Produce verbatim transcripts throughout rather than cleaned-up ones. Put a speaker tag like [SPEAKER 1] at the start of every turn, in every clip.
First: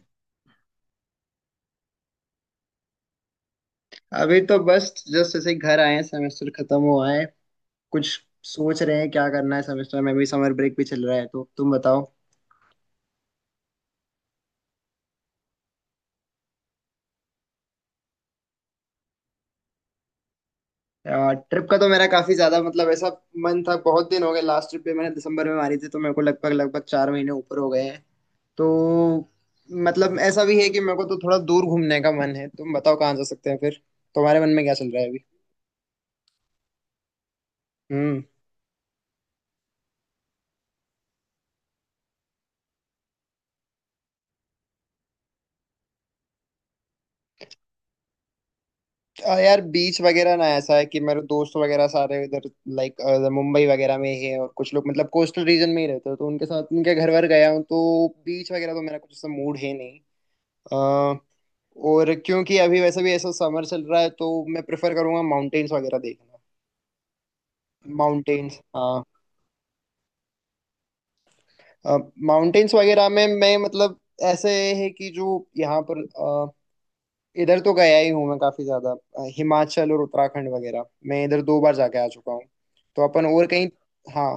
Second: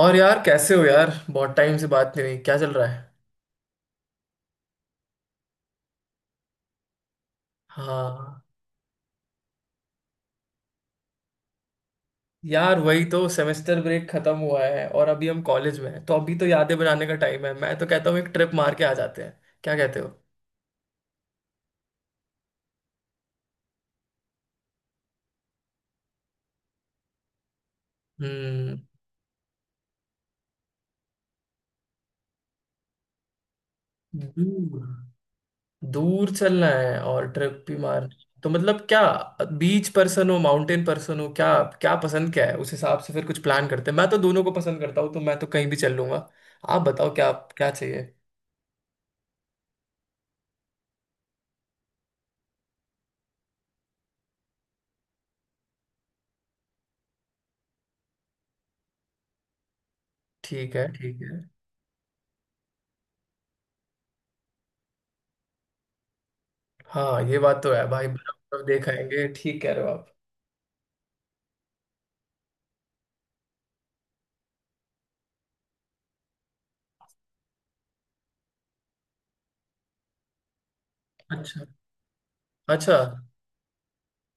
[SPEAKER 1] और यार कैसे हो यार? बहुत टाइम से बात नहीं हुई, क्या चल रहा है?
[SPEAKER 2] अभी तो बस जस्ट ऐसे ही घर आए हैं। सेमेस्टर खत्म हुआ है। कुछ
[SPEAKER 1] हाँ।
[SPEAKER 2] सोच रहे हैं क्या करना है। सेमेस्टर में भी, समर ब्रेक भी चल रहा है, तो तुम बताओ।
[SPEAKER 1] यार वही तो, सेमेस्टर ब्रेक खत्म हुआ है और अभी हम कॉलेज में हैं तो अभी तो यादें बनाने का टाइम है। मैं तो कहता हूँ एक ट्रिप मार के आ जाते हैं, क्या कहते हो?
[SPEAKER 2] ट्रिप का तो मेरा काफी ज्यादा, मतलब, ऐसा मन था, बहुत दिन हो गए। लास्ट ट्रिप पे मैंने दिसंबर में मारी थी, तो मेरे को लगभग लगभग चार महीने ऊपर हो गए हैं। तो
[SPEAKER 1] हम्म।
[SPEAKER 2] मतलब ऐसा भी है कि मेरे को तो थोड़ा दूर घूमने का मन है। तुम बताओ कहाँ जा सकते हैं फिर, तुम्हारे मन में क्या
[SPEAKER 1] दूर
[SPEAKER 2] चल रहा है?
[SPEAKER 1] दूर चलना है और ट्रिप भी मार।
[SPEAKER 2] अभी।
[SPEAKER 1] तो मतलब क्या, बीच पर्सन हो माउंटेन पर्सन हो क्या? क्या पसंद क्या है, उस हिसाब से फिर कुछ प्लान करते हैं। मैं तो दोनों को पसंद करता हूँ तो मैं तो कहीं भी चल लूंगा। आप बताओ क्या, क्या चाहिए?
[SPEAKER 2] आ, यार, बीच वगैरह ना, ऐसा है कि मेरे दोस्त वगैरह सारे इधर, लाइक, मुंबई वगैरह में ही है, और कुछ लोग, मतलब, कोस्टल रीजन में ही रहते हो तो उनके साथ उनके घर वर गया हूँ। तो बीच वगैरह तो मेरा कुछ ऐसा मूड है नहीं।
[SPEAKER 1] ठीक है
[SPEAKER 2] आ,
[SPEAKER 1] ठीक है।
[SPEAKER 2] और क्योंकि अभी वैसे भी ऐसा समर चल रहा है, तो मैं प्रेफर करूंगा माउंटेन्स वगैरह देखना।
[SPEAKER 1] हाँ ये बात तो है भाई,
[SPEAKER 2] माउंटेन्स,
[SPEAKER 1] बराबर देख
[SPEAKER 2] हाँ।
[SPEAKER 1] आएंगे, ठीक कह रहे हो आप।
[SPEAKER 2] माउंटेन्स वगैरह में मैं, मतलब, ऐसे है कि जो यहाँ पर इधर तो गया ही हूँ। मैं काफी ज्यादा अ, हिमाचल और उत्तराखंड वगैरह, मैं इधर दो
[SPEAKER 1] अच्छा
[SPEAKER 2] बार जाके आ चुका हूँ।
[SPEAKER 1] अच्छा।
[SPEAKER 2] तो अपन और कहीं। हाँ।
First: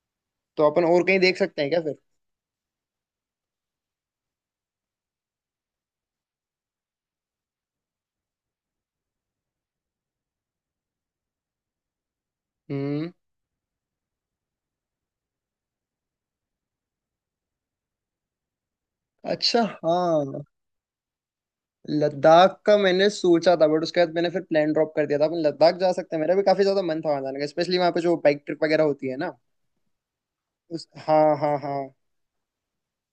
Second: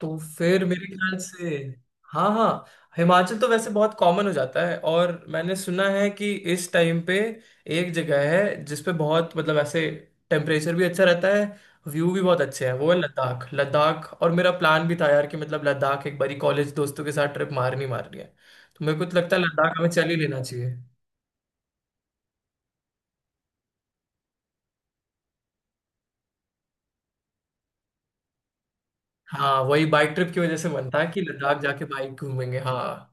[SPEAKER 1] तो फिर
[SPEAKER 2] तो अपन
[SPEAKER 1] मेरे
[SPEAKER 2] और
[SPEAKER 1] ख्याल
[SPEAKER 2] कहीं देख
[SPEAKER 1] से,
[SPEAKER 2] सकते हैं क्या फिर?
[SPEAKER 1] हाँ हाँ, हिमाचल तो वैसे बहुत कॉमन हो जाता है और मैंने सुना है कि इस टाइम पे एक जगह है जिसपे बहुत मतलब ऐसे टेम्परेचर भी अच्छा रहता है, व्यू भी बहुत अच्छे हैं। वो है
[SPEAKER 2] हम्म।
[SPEAKER 1] लद्दाख। लद्दाख, और मेरा प्लान भी था यार कि मतलब लद्दाख एक बारी कॉलेज दोस्तों के साथ ट्रिप मारनी मारनी है। तो मेरे को तो लगता है
[SPEAKER 2] अच्छा,
[SPEAKER 1] लद्दाख हमें चल ही लेना
[SPEAKER 2] हाँ।
[SPEAKER 1] चाहिए।
[SPEAKER 2] लद्दाख का मैंने सोचा था बट उसके बाद मैंने फिर प्लान ड्रॉप कर दिया था। अपन लद्दाख जा सकते हैं, मेरा भी काफी ज्यादा मन था वहाँ जाने का, स्पेशली वहाँ पे जो बाइक ट्रिप वगैरह होती है ना।
[SPEAKER 1] हाँ वही बाइक ट्रिप की वजह से
[SPEAKER 2] उस,
[SPEAKER 1] मन था कि
[SPEAKER 2] हाँ हाँ
[SPEAKER 1] लद्दाख
[SPEAKER 2] हाँ,
[SPEAKER 1] जाके बाइक घूमेंगे, हाँ।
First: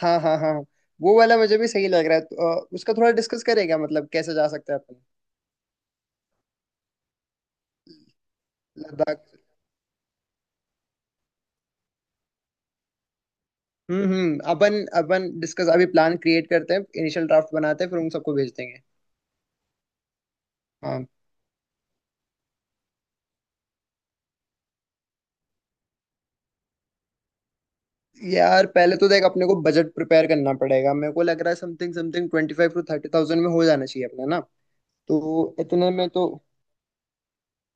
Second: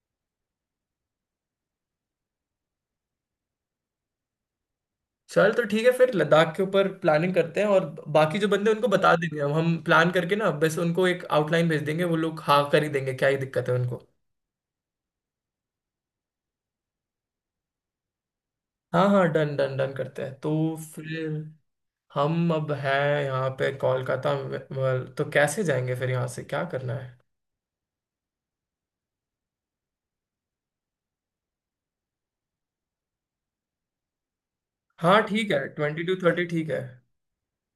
[SPEAKER 2] हाँ हाँ हाँ। वो वाला मुझे भी सही लग रहा है, तो, अ, उसका थोड़ा डिस्कस करेगा मतलब कैसे जा सकते हैं अपन।
[SPEAKER 1] चल तो ठीक है, फिर लद्दाख के ऊपर प्लानिंग करते हैं और बाकी जो बंदे हैं, उनको बता
[SPEAKER 2] लद्दाख।
[SPEAKER 1] देंगे। हम हम प्लान करके ना, बस उनको एक आउटलाइन भेज देंगे, वो लोग हाँ कर ही देंगे, क्या ही दिक्कत है उनको।
[SPEAKER 2] हम्म हम्म, अपन। अपन डिस्कस, अभी प्लान क्रिएट करते हैं, इनिशियल ड्राफ्ट बनाते हैं, फिर उन सबको भेज देंगे।
[SPEAKER 1] हाँ हाँ, डन डन डन करते हैं तो।
[SPEAKER 2] हाँ।
[SPEAKER 1] फिर हम अब हैं यहाँ पे कोलकाता में, well, तो कैसे जाएंगे फिर, यहाँ से क्या करना है?
[SPEAKER 2] यार पहले तो देख, अपने को बजट प्रिपेयर करना पड़ेगा। मेरे को लग रहा है something something twenty five to thirty thousand में हो जाना चाहिए अपना, ना।
[SPEAKER 1] हाँ ठीक
[SPEAKER 2] तो
[SPEAKER 1] है,
[SPEAKER 2] इतने
[SPEAKER 1] ट्वेंटी
[SPEAKER 2] में
[SPEAKER 1] टू
[SPEAKER 2] तो।
[SPEAKER 1] थर्टी ठीक है।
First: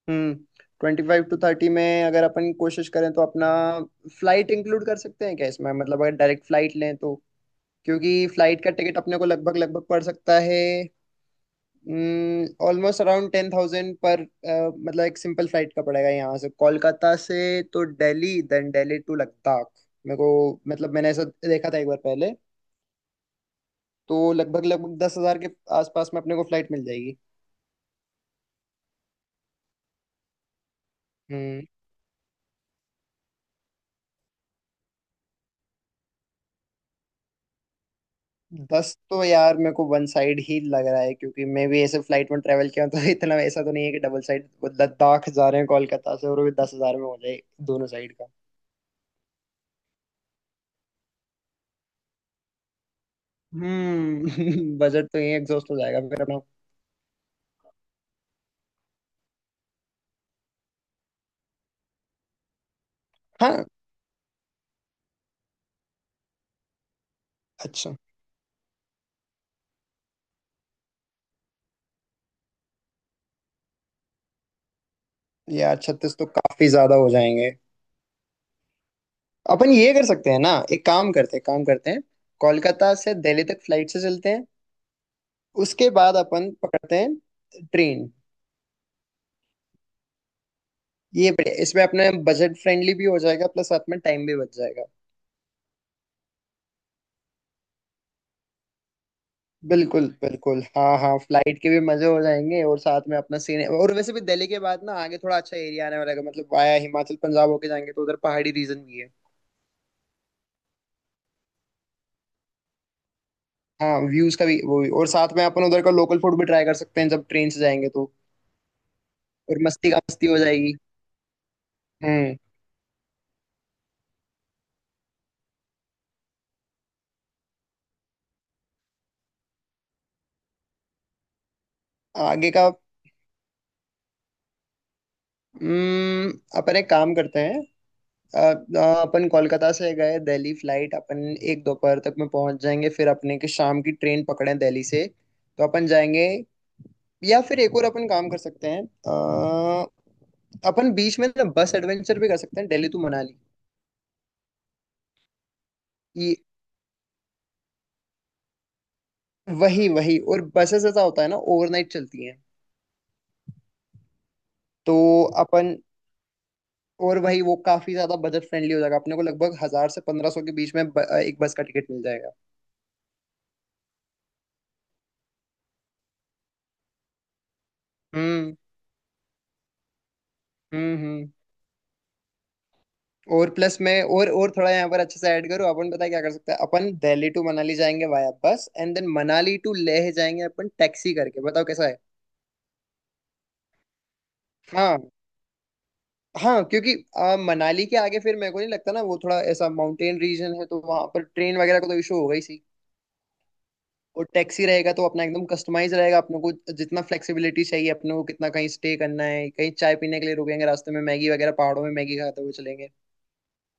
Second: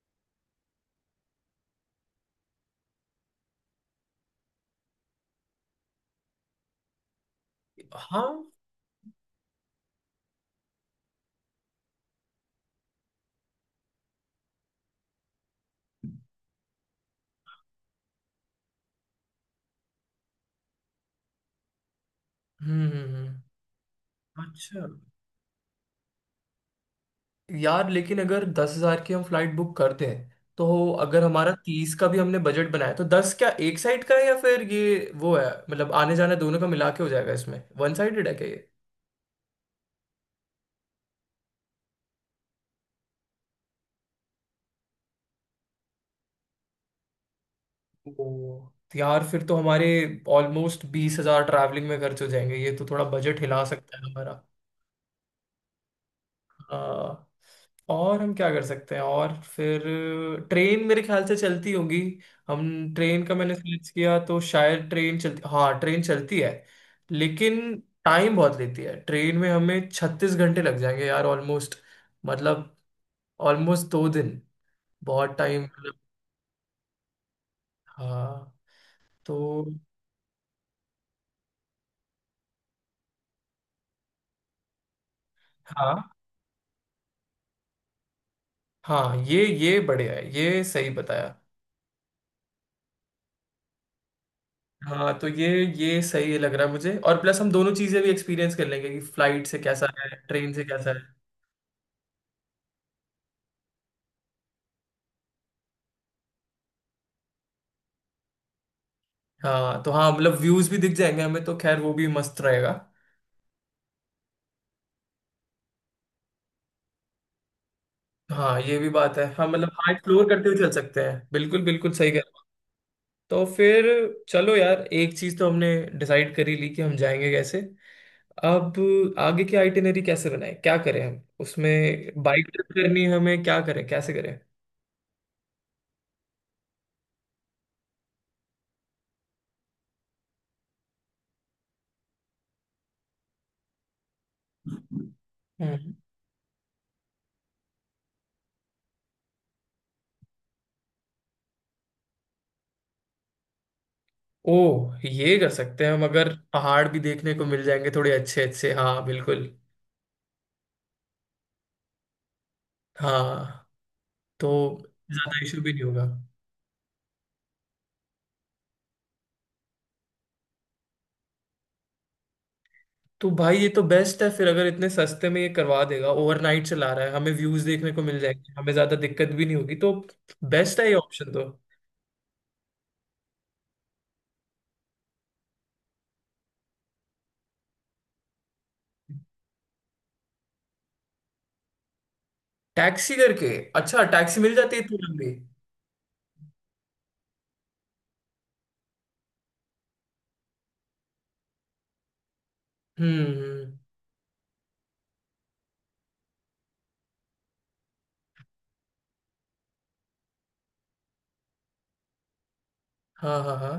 [SPEAKER 2] हम्म। ट्वेंटी फाइव टू थर्टी में अगर अपन कोशिश करें तो अपना फ्लाइट इंक्लूड कर सकते हैं क्या इसमें? मतलब अगर डायरेक्ट फ्लाइट लें तो? क्योंकि
[SPEAKER 1] हाँ।
[SPEAKER 2] फ्लाइट का टिकट अपने को लगभग लगभग पड़ सकता है ऑलमोस्ट अराउंड टेन थाउजेंड पर, अ, मतलब एक सिंपल फ्लाइट का, पड़ेगा यहाँ से कोलकाता से तो दिल्ली, देन दिल्ली टू लद्दाख। मेरे को, मतलब, मैंने ऐसा देखा था एक बार पहले।
[SPEAKER 1] हम्म, हम्म, हम्म।
[SPEAKER 2] तो लगभग
[SPEAKER 1] अच्छा।
[SPEAKER 2] लगभग दस हजार के आसपास में अपने को फ्लाइट मिल जाएगी।
[SPEAKER 1] यार लेकिन अगर दस हजार की हम फ्लाइट बुक करते हैं तो, अगर हमारा
[SPEAKER 2] हम्म।
[SPEAKER 1] तीस का भी हमने बजट बनाया तो दस क्या एक साइड का है, या फिर ये वो है मतलब आने जाने दोनों का मिला के हो जाएगा इसमें? वन साइडेड है क्या ये?
[SPEAKER 2] दस तो यार मेरे को वन साइड ही लग रहा है, क्योंकि मैं भी ऐसे फ्लाइट में ट्रेवल किया हूं, तो इतना ऐसा तो नहीं है कि डबल साइड लद्दाख जा रहे हैं कोलकाता से, और वो भी दस हजार में हो जाए दोनों साइड का।
[SPEAKER 1] ओ। यार फिर तो हमारे ऑलमोस्ट बीस हजार ट्रैवलिंग में खर्च हो जाएंगे, ये तो थोड़ा बजट हिला सकता है हमारा।
[SPEAKER 2] हम्म। बजट तो यही एग्जॉस्ट हो जाएगा फिर अपना।
[SPEAKER 1] आ, और हम क्या कर सकते हैं? और फिर ट्रेन मेरे ख्याल से चलती होगी। हम ट्रेन का, मैंने
[SPEAKER 2] हाँ,
[SPEAKER 1] सर्च किया तो शायद ट्रेन चलती, हाँ ट्रेन चलती है। लेकिन
[SPEAKER 2] अच्छा।
[SPEAKER 1] टाइम बहुत लेती है, ट्रेन में हमें छत्तीस घंटे लग जाएंगे यार, ऑलमोस्ट, मतलब ऑलमोस्ट दो दिन, बहुत टाइम
[SPEAKER 2] यार
[SPEAKER 1] मतलब।
[SPEAKER 2] छत्तीस तो काफी ज्यादा हो जाएंगे।
[SPEAKER 1] हाँ। तो
[SPEAKER 2] अपन ये कर सकते हैं ना, एक काम करते हैं काम करते हैं कोलकाता से दिल्ली तक फ्लाइट से चलते हैं, उसके
[SPEAKER 1] हाँ
[SPEAKER 2] बाद अपन पकड़ते हैं ट्रेन।
[SPEAKER 1] हाँ, ये ये बढ़िया है, ये सही
[SPEAKER 2] ये
[SPEAKER 1] बताया।
[SPEAKER 2] बढ़िया, इसमें अपने बजट फ्रेंडली भी हो जाएगा, प्लस साथ में टाइम भी बच जाएगा।
[SPEAKER 1] हाँ तो ये ये सही लग रहा है मुझे, और प्लस हम दोनों चीजें भी एक्सपीरियंस कर लेंगे कि फ्लाइट से कैसा
[SPEAKER 2] बिल्कुल
[SPEAKER 1] है ट्रेन
[SPEAKER 2] बिल्कुल,
[SPEAKER 1] से कैसा
[SPEAKER 2] हाँ
[SPEAKER 1] है।
[SPEAKER 2] हाँ। फ्लाइट के भी मजे हो जाएंगे, और साथ में अपना सीन। और वैसे भी दिल्ली के बाद ना, आगे थोड़ा अच्छा एरिया आने वाला है, मतलब वाया हिमाचल पंजाब होके जाएंगे तो उधर पहाड़ी रीजन भी है।
[SPEAKER 1] हाँ तो हाँ मतलब व्यूज भी दिख जाएंगे हमें, तो खैर वो भी मस्त रहेगा।
[SPEAKER 2] हाँ, व्यूज का भी, वो भी, और साथ में अपन उधर का लोकल फूड भी ट्राई कर सकते हैं जब ट्रेन से जाएंगे तो।
[SPEAKER 1] हाँ ये भी बात है, हाँ
[SPEAKER 2] और
[SPEAKER 1] मतलब
[SPEAKER 2] मस्ती
[SPEAKER 1] हाँ
[SPEAKER 2] का मस्ती
[SPEAKER 1] एक्सप्लोर
[SPEAKER 2] हो
[SPEAKER 1] करते हुए चल
[SPEAKER 2] जाएगी।
[SPEAKER 1] सकते हैं, बिल्कुल बिल्कुल सही कह रहे
[SPEAKER 2] हम्म।
[SPEAKER 1] हो। तो फिर चलो यार, एक चीज तो हमने डिसाइड कर ही ली कि हम जाएंगे कैसे। अब आगे की आइटिनरी कैसे बनाए, क्या करें हम, उसमें बाइक
[SPEAKER 2] आगे
[SPEAKER 1] ट्रिप
[SPEAKER 2] का।
[SPEAKER 1] करनी है हमें, क्या करें कैसे करें?
[SPEAKER 2] हम्म। अपन एक काम करते हैं, अ, अ, अपन कोलकाता से गए दिल्ली फ्लाइट, अपन एक दोपहर तक में पहुंच जाएंगे, फिर अपने की शाम की ट्रेन पकड़े दिल्ली से, तो अपन
[SPEAKER 1] हम्म।
[SPEAKER 2] जाएंगे। या फिर एक और अपन काम कर सकते हैं, अ, अपन बीच में ना बस एडवेंचर भी कर सकते हैं, दिल्ली टू मनाली।
[SPEAKER 1] ओ ये कर सकते हैं हम, अगर
[SPEAKER 2] ये,
[SPEAKER 1] पहाड़ भी देखने को मिल जाएंगे थोड़े अच्छे अच्छे, हाँ बिल्कुल।
[SPEAKER 2] वही वही। और बसेस ऐसा होता है ना, ओवरनाइट चलती हैं
[SPEAKER 1] हाँ तो
[SPEAKER 2] तो
[SPEAKER 1] ज्यादा इशू भी
[SPEAKER 2] अपन।
[SPEAKER 1] नहीं होगा।
[SPEAKER 2] और वही, वो काफी ज्यादा बजट फ्रेंडली हो जाएगा, अपने को लगभग हजार से पंद्रह सौ के बीच में ब, एक बस का टिकट मिल जाएगा।
[SPEAKER 1] तो भाई ये तो बेस्ट है फिर, अगर इतने सस्ते में ये करवा देगा, ओवरनाइट चला रहा है, हमें व्यूज देखने को मिल जाएंगे,
[SPEAKER 2] हम्म
[SPEAKER 1] हमें ज्यादा दिक्कत भी नहीं होगी, तो बेस्ट है ये
[SPEAKER 2] हम्म हम्म।
[SPEAKER 1] ऑप्शन तो।
[SPEAKER 2] और प्लस, मैं और और थोड़ा यहाँ पर अच्छे से ऐड करूँ, अपन पता है क्या कर सकते हैं? अपन दिल्ली टू मनाली जाएंगे via bus, and then Manali to Leh जाएंगे अपन टैक्सी करके, बताओ कैसा है?
[SPEAKER 1] टैक्सी करके, अच्छा टैक्सी मिल जाती है इतनी
[SPEAKER 2] हाँ
[SPEAKER 1] लंबी?
[SPEAKER 2] हाँ। क्योंकि आ, मनाली के आगे फिर मेरे को नहीं लगता ना, वो थोड़ा ऐसा माउंटेन रीजन है तो वहां पर ट्रेन वगैरह का तो इशू होगा ही।
[SPEAKER 1] हम्म, हम्म,
[SPEAKER 2] और टैक्सी रहेगा तो अपना एकदम कस्टमाइज रहेगा अपने को, जितना फ्लेक्सिबिलिटी चाहिए अपने को, कितना कहीं स्टे करना है, कहीं चाय पीने के लिए रुकेंगे रास्ते में, मैगी वगैरह, पहाड़ों में मैगी खाते हुए चलेंगे।
[SPEAKER 1] हाँ हाँ हाँ।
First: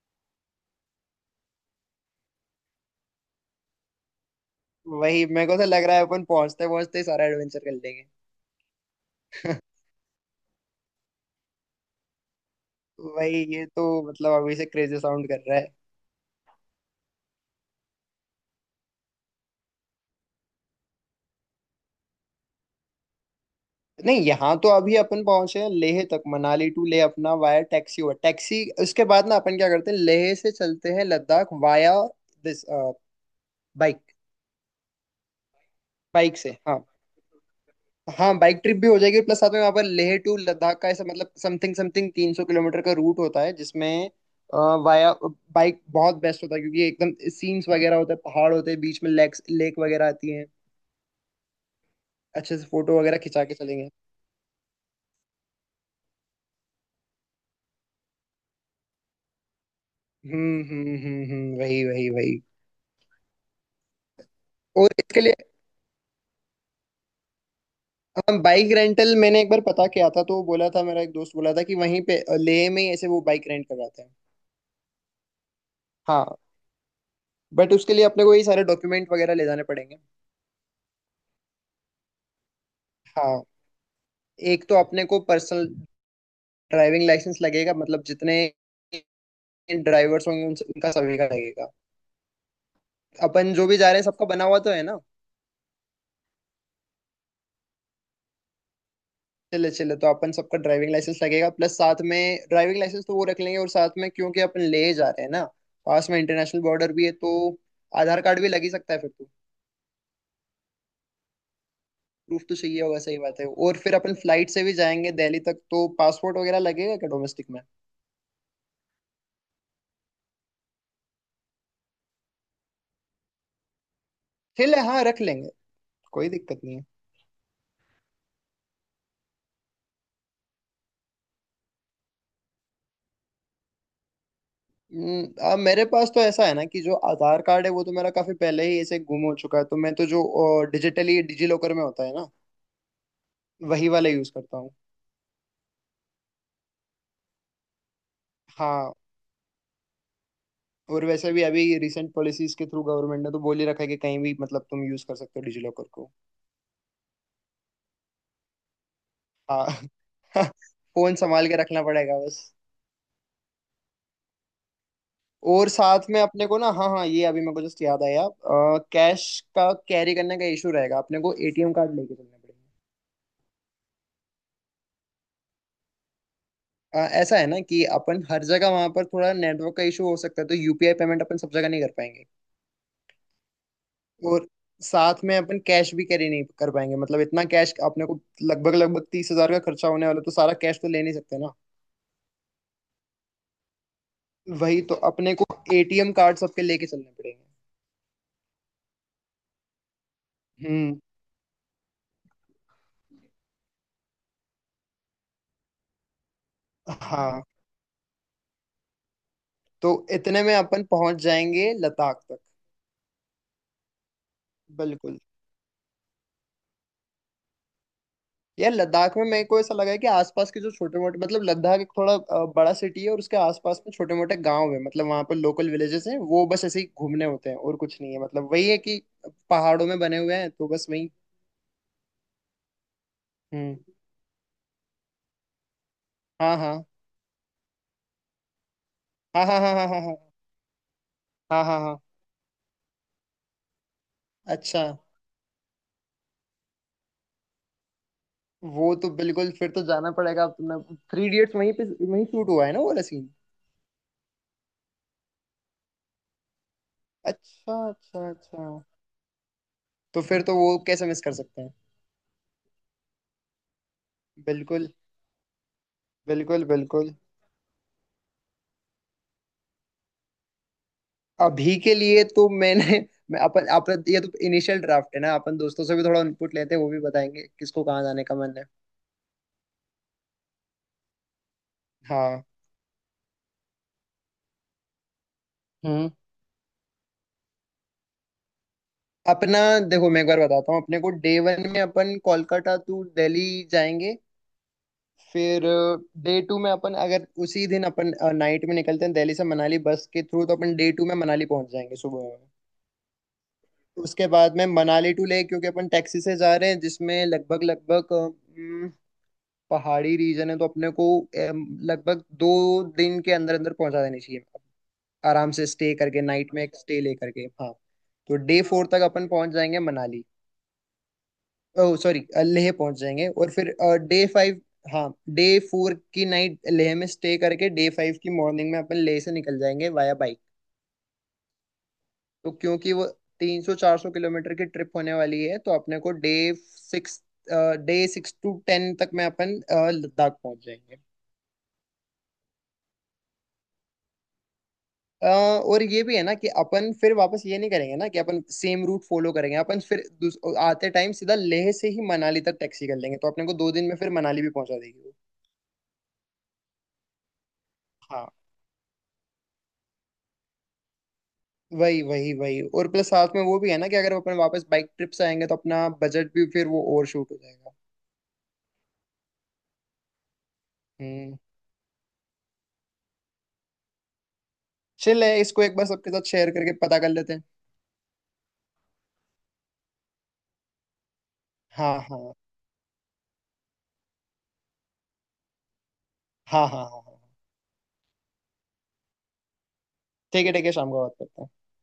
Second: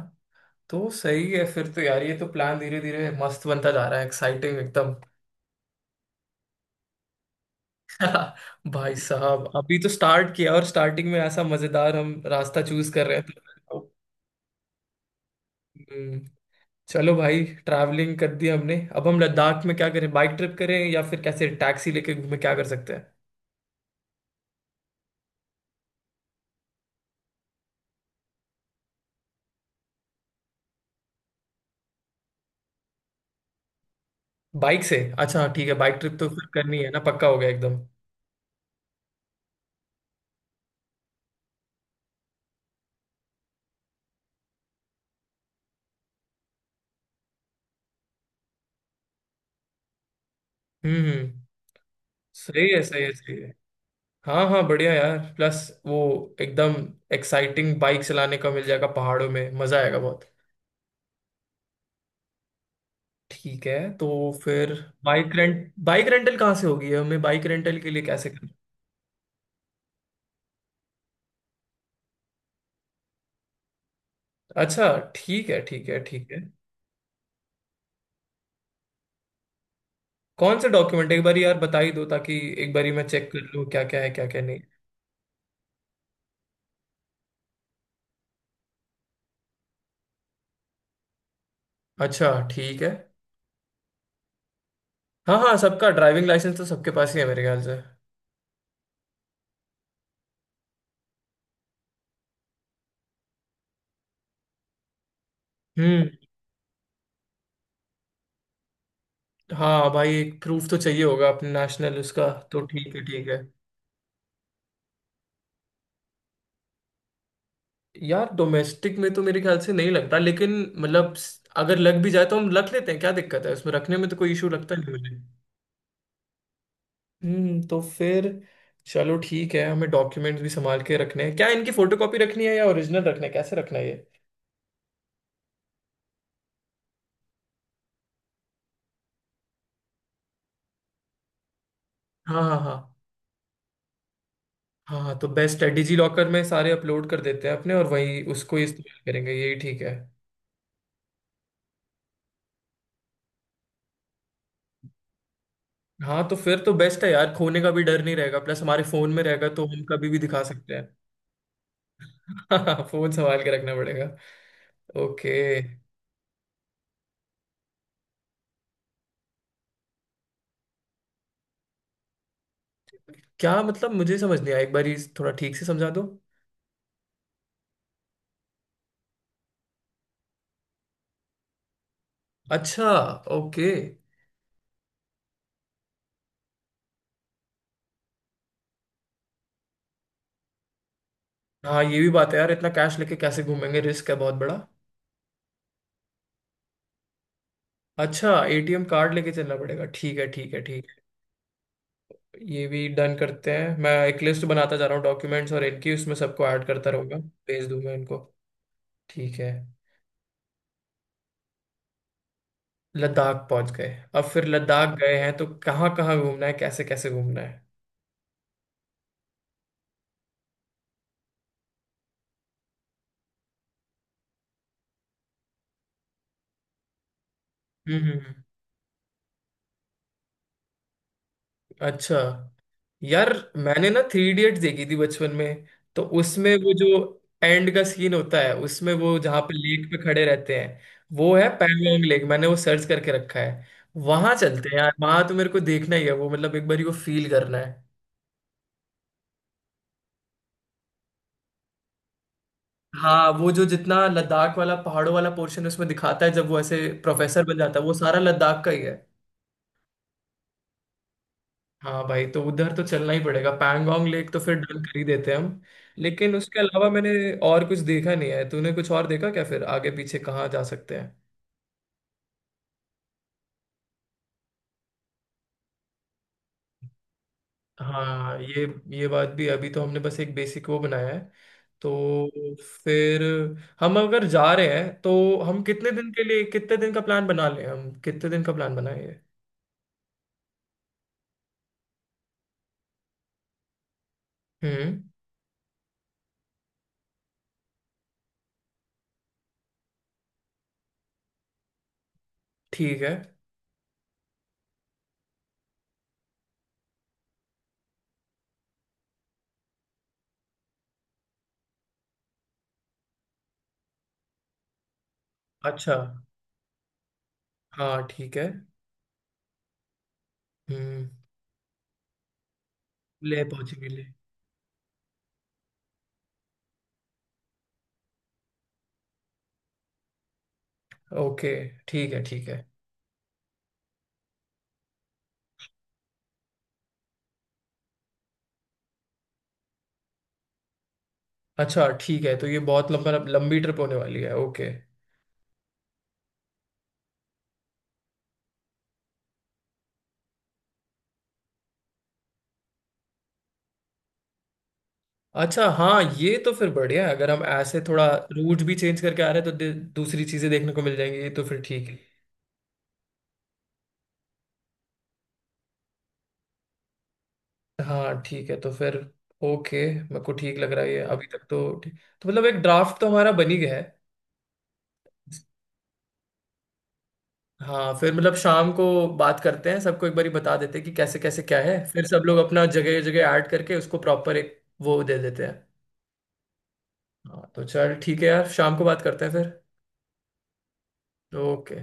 [SPEAKER 1] तो सही है फिर तो, यार ये तो प्लान धीरे धीरे मस्त बनता जा रहा है, एक्साइटिंग एकदम।
[SPEAKER 2] वही, मेरे को तो लग रहा है अपन पहुंचते पहुंचते ही सारा एडवेंचर कर लेंगे।
[SPEAKER 1] भाई साहब अभी तो स्टार्ट किया और स्टार्टिंग में ऐसा मजेदार हम रास्ता चूज कर रहे हैं।
[SPEAKER 2] वही, ये तो,
[SPEAKER 1] तो-
[SPEAKER 2] मतलब, अभी से क्रेजी साउंड कर रहा है।
[SPEAKER 1] हम्म। चलो भाई ट्रैवलिंग कर दी हमने, अब हम लद्दाख में क्या करें, बाइक ट्रिप करें या फिर कैसे टैक्सी लेके घूमें, क्या कर सकते हैं?
[SPEAKER 2] नहीं, यहाँ तो अभी अपन पहुंचे हैं लेह तक, मनाली टू लेह अपना वाया टैक्सी हुआ टैक्सी, उसके बाद ना अपन क्या करते हैं, लेह से चलते हैं Ladakh via this bike.
[SPEAKER 1] Bike से, अच्छा ठीक है, बाइक ट्रिप तो
[SPEAKER 2] बाइक
[SPEAKER 1] फिर
[SPEAKER 2] से,
[SPEAKER 1] करनी
[SPEAKER 2] हाँ,
[SPEAKER 1] है ना, पक्का हो गया एकदम।
[SPEAKER 2] हाँ बाइक ट्रिप भी हो जाएगी, प्लस साथ में वहाँ पर लेह टू लद्दाख का ऐसा, मतलब समथिंग समथिंग तीन सौ किलोमीटर का रूट होता है, जिसमें वाया बाइक बहुत बेस्ट होता है, क्योंकि एकदम सीन्स वगैरह होते हैं, पहाड़ होते हैं, बीच में लेक्स लेक वगैरह आती हैं,
[SPEAKER 1] हम्म, हम्म।
[SPEAKER 2] अच्छे से
[SPEAKER 1] सही है
[SPEAKER 2] फोटो
[SPEAKER 1] सही है
[SPEAKER 2] वगैरह
[SPEAKER 1] सही
[SPEAKER 2] खिंचा
[SPEAKER 1] है।
[SPEAKER 2] के चलेंगे।
[SPEAKER 1] हाँ हाँ बढ़िया यार, प्लस वो एकदम एक्साइटिंग बाइक चलाने का मिल जाएगा, पहाड़ों में मजा आएगा बहुत।
[SPEAKER 2] हम्म हम्म हम्म हम्म, वही वही वही।
[SPEAKER 1] ठीक है, तो फिर
[SPEAKER 2] और इसके
[SPEAKER 1] बाइक
[SPEAKER 2] लिए
[SPEAKER 1] रेंट, बाइक रेंटल कहाँ से होगी, हमें बाइक रेंटल के लिए कैसे
[SPEAKER 2] हम
[SPEAKER 1] करना?
[SPEAKER 2] बाइक रेंटल, मैंने एक बार पता किया था, तो वो बोला था, मेरा एक दोस्त बोला था कि वहीं पे अ, लेह में ही ऐसे वो बाइक रेंट करवाते हैं।
[SPEAKER 1] अच्छा ठीक है ठीक है ठीक
[SPEAKER 2] हाँ,
[SPEAKER 1] है।
[SPEAKER 2] बट उसके लिए अपने को ये सारे डॉक्यूमेंट वगैरह ले जाने पड़ेंगे।
[SPEAKER 1] कौन सा डॉक्यूमेंट, एक बार यार बता ही दो ताकि एक बार मैं चेक कर
[SPEAKER 2] हाँ,
[SPEAKER 1] लूँ क्या क्या है क्या क्या नहीं।
[SPEAKER 2] एक तो अपने को पर्सनल ड्राइविंग लाइसेंस लगेगा, मतलब जितने ड्राइवर्स होंगे उन- उनका सभी का लगेगा।
[SPEAKER 1] अच्छा ठीक है।
[SPEAKER 2] अपन जो भी जा रहे हैं सबका बना हुआ तो है ना?
[SPEAKER 1] हाँ हाँ सबका ड्राइविंग लाइसेंस तो सबके पास ही है मेरे ख्याल से।
[SPEAKER 2] चले चले, तो अपन सबका ड्राइविंग लाइसेंस लगेगा, प्लस साथ में ड्राइविंग लाइसेंस तो वो रख लेंगे, और साथ में क्योंकि अपन ले जा रहे हैं ना,
[SPEAKER 1] हम्म।
[SPEAKER 2] पास में इंटरनेशनल बॉर्डर भी है तो आधार कार्ड भी लग ही सकता है फिर तो।
[SPEAKER 1] हाँ भाई एक प्रूफ तो चाहिए होगा अपने नेशनल, उसका
[SPEAKER 2] प्रूफ तो
[SPEAKER 1] तो
[SPEAKER 2] चाहिए
[SPEAKER 1] ठीक
[SPEAKER 2] होगा,
[SPEAKER 1] है
[SPEAKER 2] सही
[SPEAKER 1] ठीक है।
[SPEAKER 2] बात है। और फिर अपन फ्लाइट से भी जाएंगे दिल्ली तक तो पासपोर्ट वगैरह लगेगा क्या डोमेस्टिक में?
[SPEAKER 1] यार डोमेस्टिक में तो मेरे ख्याल से नहीं लगता, लेकिन मतलब स- अगर लग भी जाए तो हम रख लेते हैं, क्या दिक्कत है उसमें रखने में, तो कोई इशू लगता
[SPEAKER 2] ठीक है,
[SPEAKER 1] नहीं
[SPEAKER 2] हाँ,
[SPEAKER 1] मुझे।
[SPEAKER 2] रख लेंगे, कोई दिक्कत नहीं है।
[SPEAKER 1] हम्म, तो फिर चलो ठीक है, हमें डॉक्यूमेंट्स भी संभाल के रखने हैं क्या, इनकी फोटोकॉपी रखनी है या ओरिजिनल रखना है, कैसे रखना है ये?
[SPEAKER 2] हम्म, आ, मेरे पास तो ऐसा है ना कि जो आधार कार्ड है वो तो मेरा काफी पहले ही ऐसे गुम हो चुका है, तो मैं तो जो डिजिटली डिजी लॉकर में होता है ना,
[SPEAKER 1] हाँ हाँ हाँ।
[SPEAKER 2] वही वाला यूज करता हूँ।
[SPEAKER 1] हाँ तो बेस्ट है, डिजी लॉकर में सारे अपलोड कर देते हैं अपने, और वही उसको ही
[SPEAKER 2] हाँ,
[SPEAKER 1] इस्तेमाल करेंगे, यही ठीक है।
[SPEAKER 2] और वैसे भी अभी रिसेंट पॉलिसीज के थ्रू गवर्नमेंट ने तो बोल ही रखा है कि कहीं भी, मतलब, तुम यूज कर सकते हो डिजी लॉकर को।
[SPEAKER 1] हाँ तो फिर तो बेस्ट है यार, खोने का भी डर नहीं रहेगा, प्लस हमारे फोन में रहेगा तो
[SPEAKER 2] हाँ।
[SPEAKER 1] हम कभी भी दिखा सकते हैं।
[SPEAKER 2] फोन संभाल के रखना पड़ेगा बस।
[SPEAKER 1] फोन संभाल के रखना पड़ेगा, ओके।
[SPEAKER 2] और साथ में अपने को ना, हाँ हाँ, ये अभी मेरे को जस्ट याद आया, कैश का कैरी करने का इशू रहेगा, अपने को एटीएम कार्ड लेके चलना पड़ेगा।
[SPEAKER 1] क्या मतलब, मुझे समझ नहीं आया, एक बार ये थोड़ा ठीक से समझा दो।
[SPEAKER 2] अ, ऐसा है ना कि अपन हर जगह वहां पर थोड़ा नेटवर्क का इशू हो सकता है, तो यूपीआई पेमेंट अपन सब जगह नहीं कर पाएंगे।
[SPEAKER 1] अच्छा ओके।
[SPEAKER 2] और साथ में अपन कैश भी कैरी नहीं कर पाएंगे, मतलब इतना कैश, अपने को लगभग लगभग तीस हजार का खर्चा होने वाला है, तो सारा कैश तो ले नहीं सकते ना।
[SPEAKER 1] हाँ ये भी बात है यार, इतना कैश लेके कैसे घूमेंगे, रिस्क है बहुत बड़ा।
[SPEAKER 2] वही, तो अपने को एटीएम कार्ड सबके लेके चलने पड़ेंगे।
[SPEAKER 1] अच्छा एटीएम कार्ड लेके चलना पड़ेगा, ठीक है ठीक है ठीक।
[SPEAKER 2] हम्म।
[SPEAKER 1] ये भी डन करते हैं, मैं एक लिस्ट बनाता जा रहा हूँ डॉक्यूमेंट्स और इनकी, उसमें सबको ऐड करता रहूंगा,
[SPEAKER 2] हाँ,
[SPEAKER 1] भेज दूंगा इनको। ठीक है।
[SPEAKER 2] तो इतने में अपन पहुंच जाएंगे लद्दाख तक।
[SPEAKER 1] लद्दाख पहुंच गए। अब फिर लद्दाख गए
[SPEAKER 2] बिल्कुल।
[SPEAKER 1] हैं तो कहाँ कहाँ घूमना है, कैसे कैसे घूमना है?
[SPEAKER 2] यार लद्दाख में मेरे को ऐसा लगा है कि आसपास के जो छोटे मोटे, मतलब लद्दाख एक थोड़ा अ, बड़ा सिटी है, और उसके आसपास में छोटे मोटे गांव है, मतलब वहां पर लोकल विलेजेस हैं, वो बस ऐसे ही घूमने होते हैं और
[SPEAKER 1] हम्म,
[SPEAKER 2] कुछ नहीं
[SPEAKER 1] हम्म,
[SPEAKER 2] है,
[SPEAKER 1] हम्म।
[SPEAKER 2] मतलब वही है कि पहाड़ों में बने हुए हैं, तो बस वही।
[SPEAKER 1] अच्छा यार,
[SPEAKER 2] हम्म,
[SPEAKER 1] मैंने ना थ्री इडियट्स देखी थी बचपन में। तो उसमें
[SPEAKER 2] हाँ
[SPEAKER 1] वो
[SPEAKER 2] हाँ
[SPEAKER 1] जो एंड का सीन होता है, उसमें वो जहाँ
[SPEAKER 2] हाँ,
[SPEAKER 1] पे
[SPEAKER 2] हाँ हाँ
[SPEAKER 1] लेक
[SPEAKER 2] हाँ,
[SPEAKER 1] पे
[SPEAKER 2] हाँ हाँ
[SPEAKER 1] खड़े रहते हैं, वो है
[SPEAKER 2] हाँ, हाँ हाँ।
[SPEAKER 1] पैंगोंग लेक। मैंने वो सर्च करके रखा है, वहां चलते हैं
[SPEAKER 2] अच्छा।
[SPEAKER 1] यार। वहां तो मेरे को देखना ही है वो, मतलब एक बार ही वो फील करना है।
[SPEAKER 2] वो तो बिल्कुल फिर तो जाना पड़ेगा, अब तुमने थ्री इडियट्स, वहीं पे, वहीं शूट हुआ है ना वो वाला scene?
[SPEAKER 1] हाँ वो जो जितना लद्दाख वाला, पहाड़ों वाला पोर्शन उसमें दिखाता है जब वो ऐसे प्रोफेसर बन
[SPEAKER 2] अच्छा,
[SPEAKER 1] जाता है, वो सारा
[SPEAKER 2] अच्छा,
[SPEAKER 1] लद्दाख
[SPEAKER 2] अच्छा।
[SPEAKER 1] का ही है।
[SPEAKER 2] तो फिर तो वो कैसे मिस कर सकते हैं?
[SPEAKER 1] हाँ भाई तो उधर तो चलना ही पड़ेगा, पैंगोंग लेक तो फिर डन
[SPEAKER 2] बिल्कुल,
[SPEAKER 1] कर ही देते हैं हम। लेकिन उसके
[SPEAKER 2] बिल्कुल,
[SPEAKER 1] अलावा मैंने
[SPEAKER 2] बिल्कुल।
[SPEAKER 1] और कुछ देखा नहीं है, तूने कुछ और देखा क्या, फिर आगे पीछे कहाँ जा सकते हैं?
[SPEAKER 2] अभी के लिए तो मैंने, मैं अपन अपन ये तो इनिशियल ड्राफ्ट है ना, अपन दोस्तों से भी थोड़ा इनपुट लेते हैं, वो भी बताएंगे किसको कहाँ जाने का
[SPEAKER 1] हाँ
[SPEAKER 2] मन है।
[SPEAKER 1] ये ये बात भी, अभी तो हमने बस एक बेसिक वो बनाया है।
[SPEAKER 2] हाँ।
[SPEAKER 1] तो फिर हम अगर जा रहे हैं तो हम कितने
[SPEAKER 2] हम्म
[SPEAKER 1] दिन के लिए, कितने दिन का प्लान बना लें हम, कितने दिन का प्लान बनाएं ये?
[SPEAKER 2] अपना, देखो मैं एक बार बताता हूँ, अपने को डे वन में अपन कोलकाता टू दिल्ली जाएंगे।
[SPEAKER 1] हम्म।
[SPEAKER 2] फिर डे टू में अपन, अगर उसी दिन अपन नाइट में निकलते हैं दिल्ली से मनाली बस के थ्रू, तो अपन डे टू में मनाली पहुंच जाएंगे सुबह में।
[SPEAKER 1] ठीक है।
[SPEAKER 2] उसके बाद में मनाली टू ले, क्योंकि अपन टैक्सी से जा रहे हैं, जिसमें लगभग लगभग uh, पहाड़ी रीजन है, तो अपने को एम, लगभग दो दिन के अंदर अंदर पहुंचा देनी चाहिए, आराम से स्टे
[SPEAKER 1] अच्छा।
[SPEAKER 2] करके, नाइट में एक स्टे लेकर के, हाँ।
[SPEAKER 1] हाँ
[SPEAKER 2] तो
[SPEAKER 1] ठीक है।
[SPEAKER 2] डे फोर तक अपन पहुंच जाएंगे मनाली।
[SPEAKER 1] हम्म।
[SPEAKER 2] ओह सॉरी, लेह पहुंच जाएंगे,
[SPEAKER 1] ले
[SPEAKER 2] और फिर
[SPEAKER 1] पहुंचेगी, ले।
[SPEAKER 2] डे फाइव, हाँ, डे फोर की नाइट लेह में स्टे करके डे फाइव की मॉर्निंग में अपन लेह से निकल जाएंगे वाया बाइक।
[SPEAKER 1] ओके ठीक है ठीक
[SPEAKER 2] तो
[SPEAKER 1] है।
[SPEAKER 2] क्योंकि वो तीन सौ चार सौ किलोमीटर की ट्रिप होने वाली है, तो अपने को day six day six to ten तक में अपन अ, लद्दाख पहुंच जाएंगे।
[SPEAKER 1] अच्छा ठीक है, तो ये बहुत लंबा, लंबी ट्रिप होने वाली है, ओके।
[SPEAKER 2] अ, और ये भी है ना कि अपन फिर वापस ये नहीं करेंगे ना कि अपन सेम रूट फॉलो करेंगे। अपन फिर दूस- आते टाइम सीधा लेह से ही मनाली तक टैक्सी कर लेंगे, तो अपने को दो दिन में फिर मनाली भी पहुंचा देगी वो।
[SPEAKER 1] अच्छा हाँ ये तो फिर बढ़िया है, अगर हम ऐसे थोड़ा
[SPEAKER 2] हाँ,
[SPEAKER 1] रूट भी चेंज करके आ रहे हैं तो दे- दूसरी चीजें देखने को मिल जाएंगी, ये तो फिर ठीक है।
[SPEAKER 2] वही वही वही, और प्लस साथ में वो भी है ना कि अगर अपन वापस बाइक ट्रिप से आएंगे तो अपना बजट भी फिर वो ओवर शूट हो जाएगा।
[SPEAKER 1] हाँ ठीक है तो फिर ओके, मेरे को ठीक लग रहा है ये अभी
[SPEAKER 2] हम्म।
[SPEAKER 1] तक तो। ठीक, तो मतलब एक ड्राफ्ट तो हमारा बन ही गया है।
[SPEAKER 2] चल है, इसको एक बार सबके साथ शेयर करके पता कर लेते हैं।
[SPEAKER 1] हाँ फिर मतलब शाम को बात करते हैं, सबको एक बारी बता देते हैं कि कैसे कैसे क्या है,
[SPEAKER 2] हाँ
[SPEAKER 1] फिर सब
[SPEAKER 2] हाँ
[SPEAKER 1] लोग अपना जगह जगह ऐड करके उसको प्रॉपर एक वो दे देते हैं।
[SPEAKER 2] हाँ, हाँ हाँ हाँ।
[SPEAKER 1] हाँ तो चल ठीक है यार, शाम को बात करते हैं फिर।
[SPEAKER 2] ठीक है, ठीक है, शाम को बात करते हैं।
[SPEAKER 1] ओके।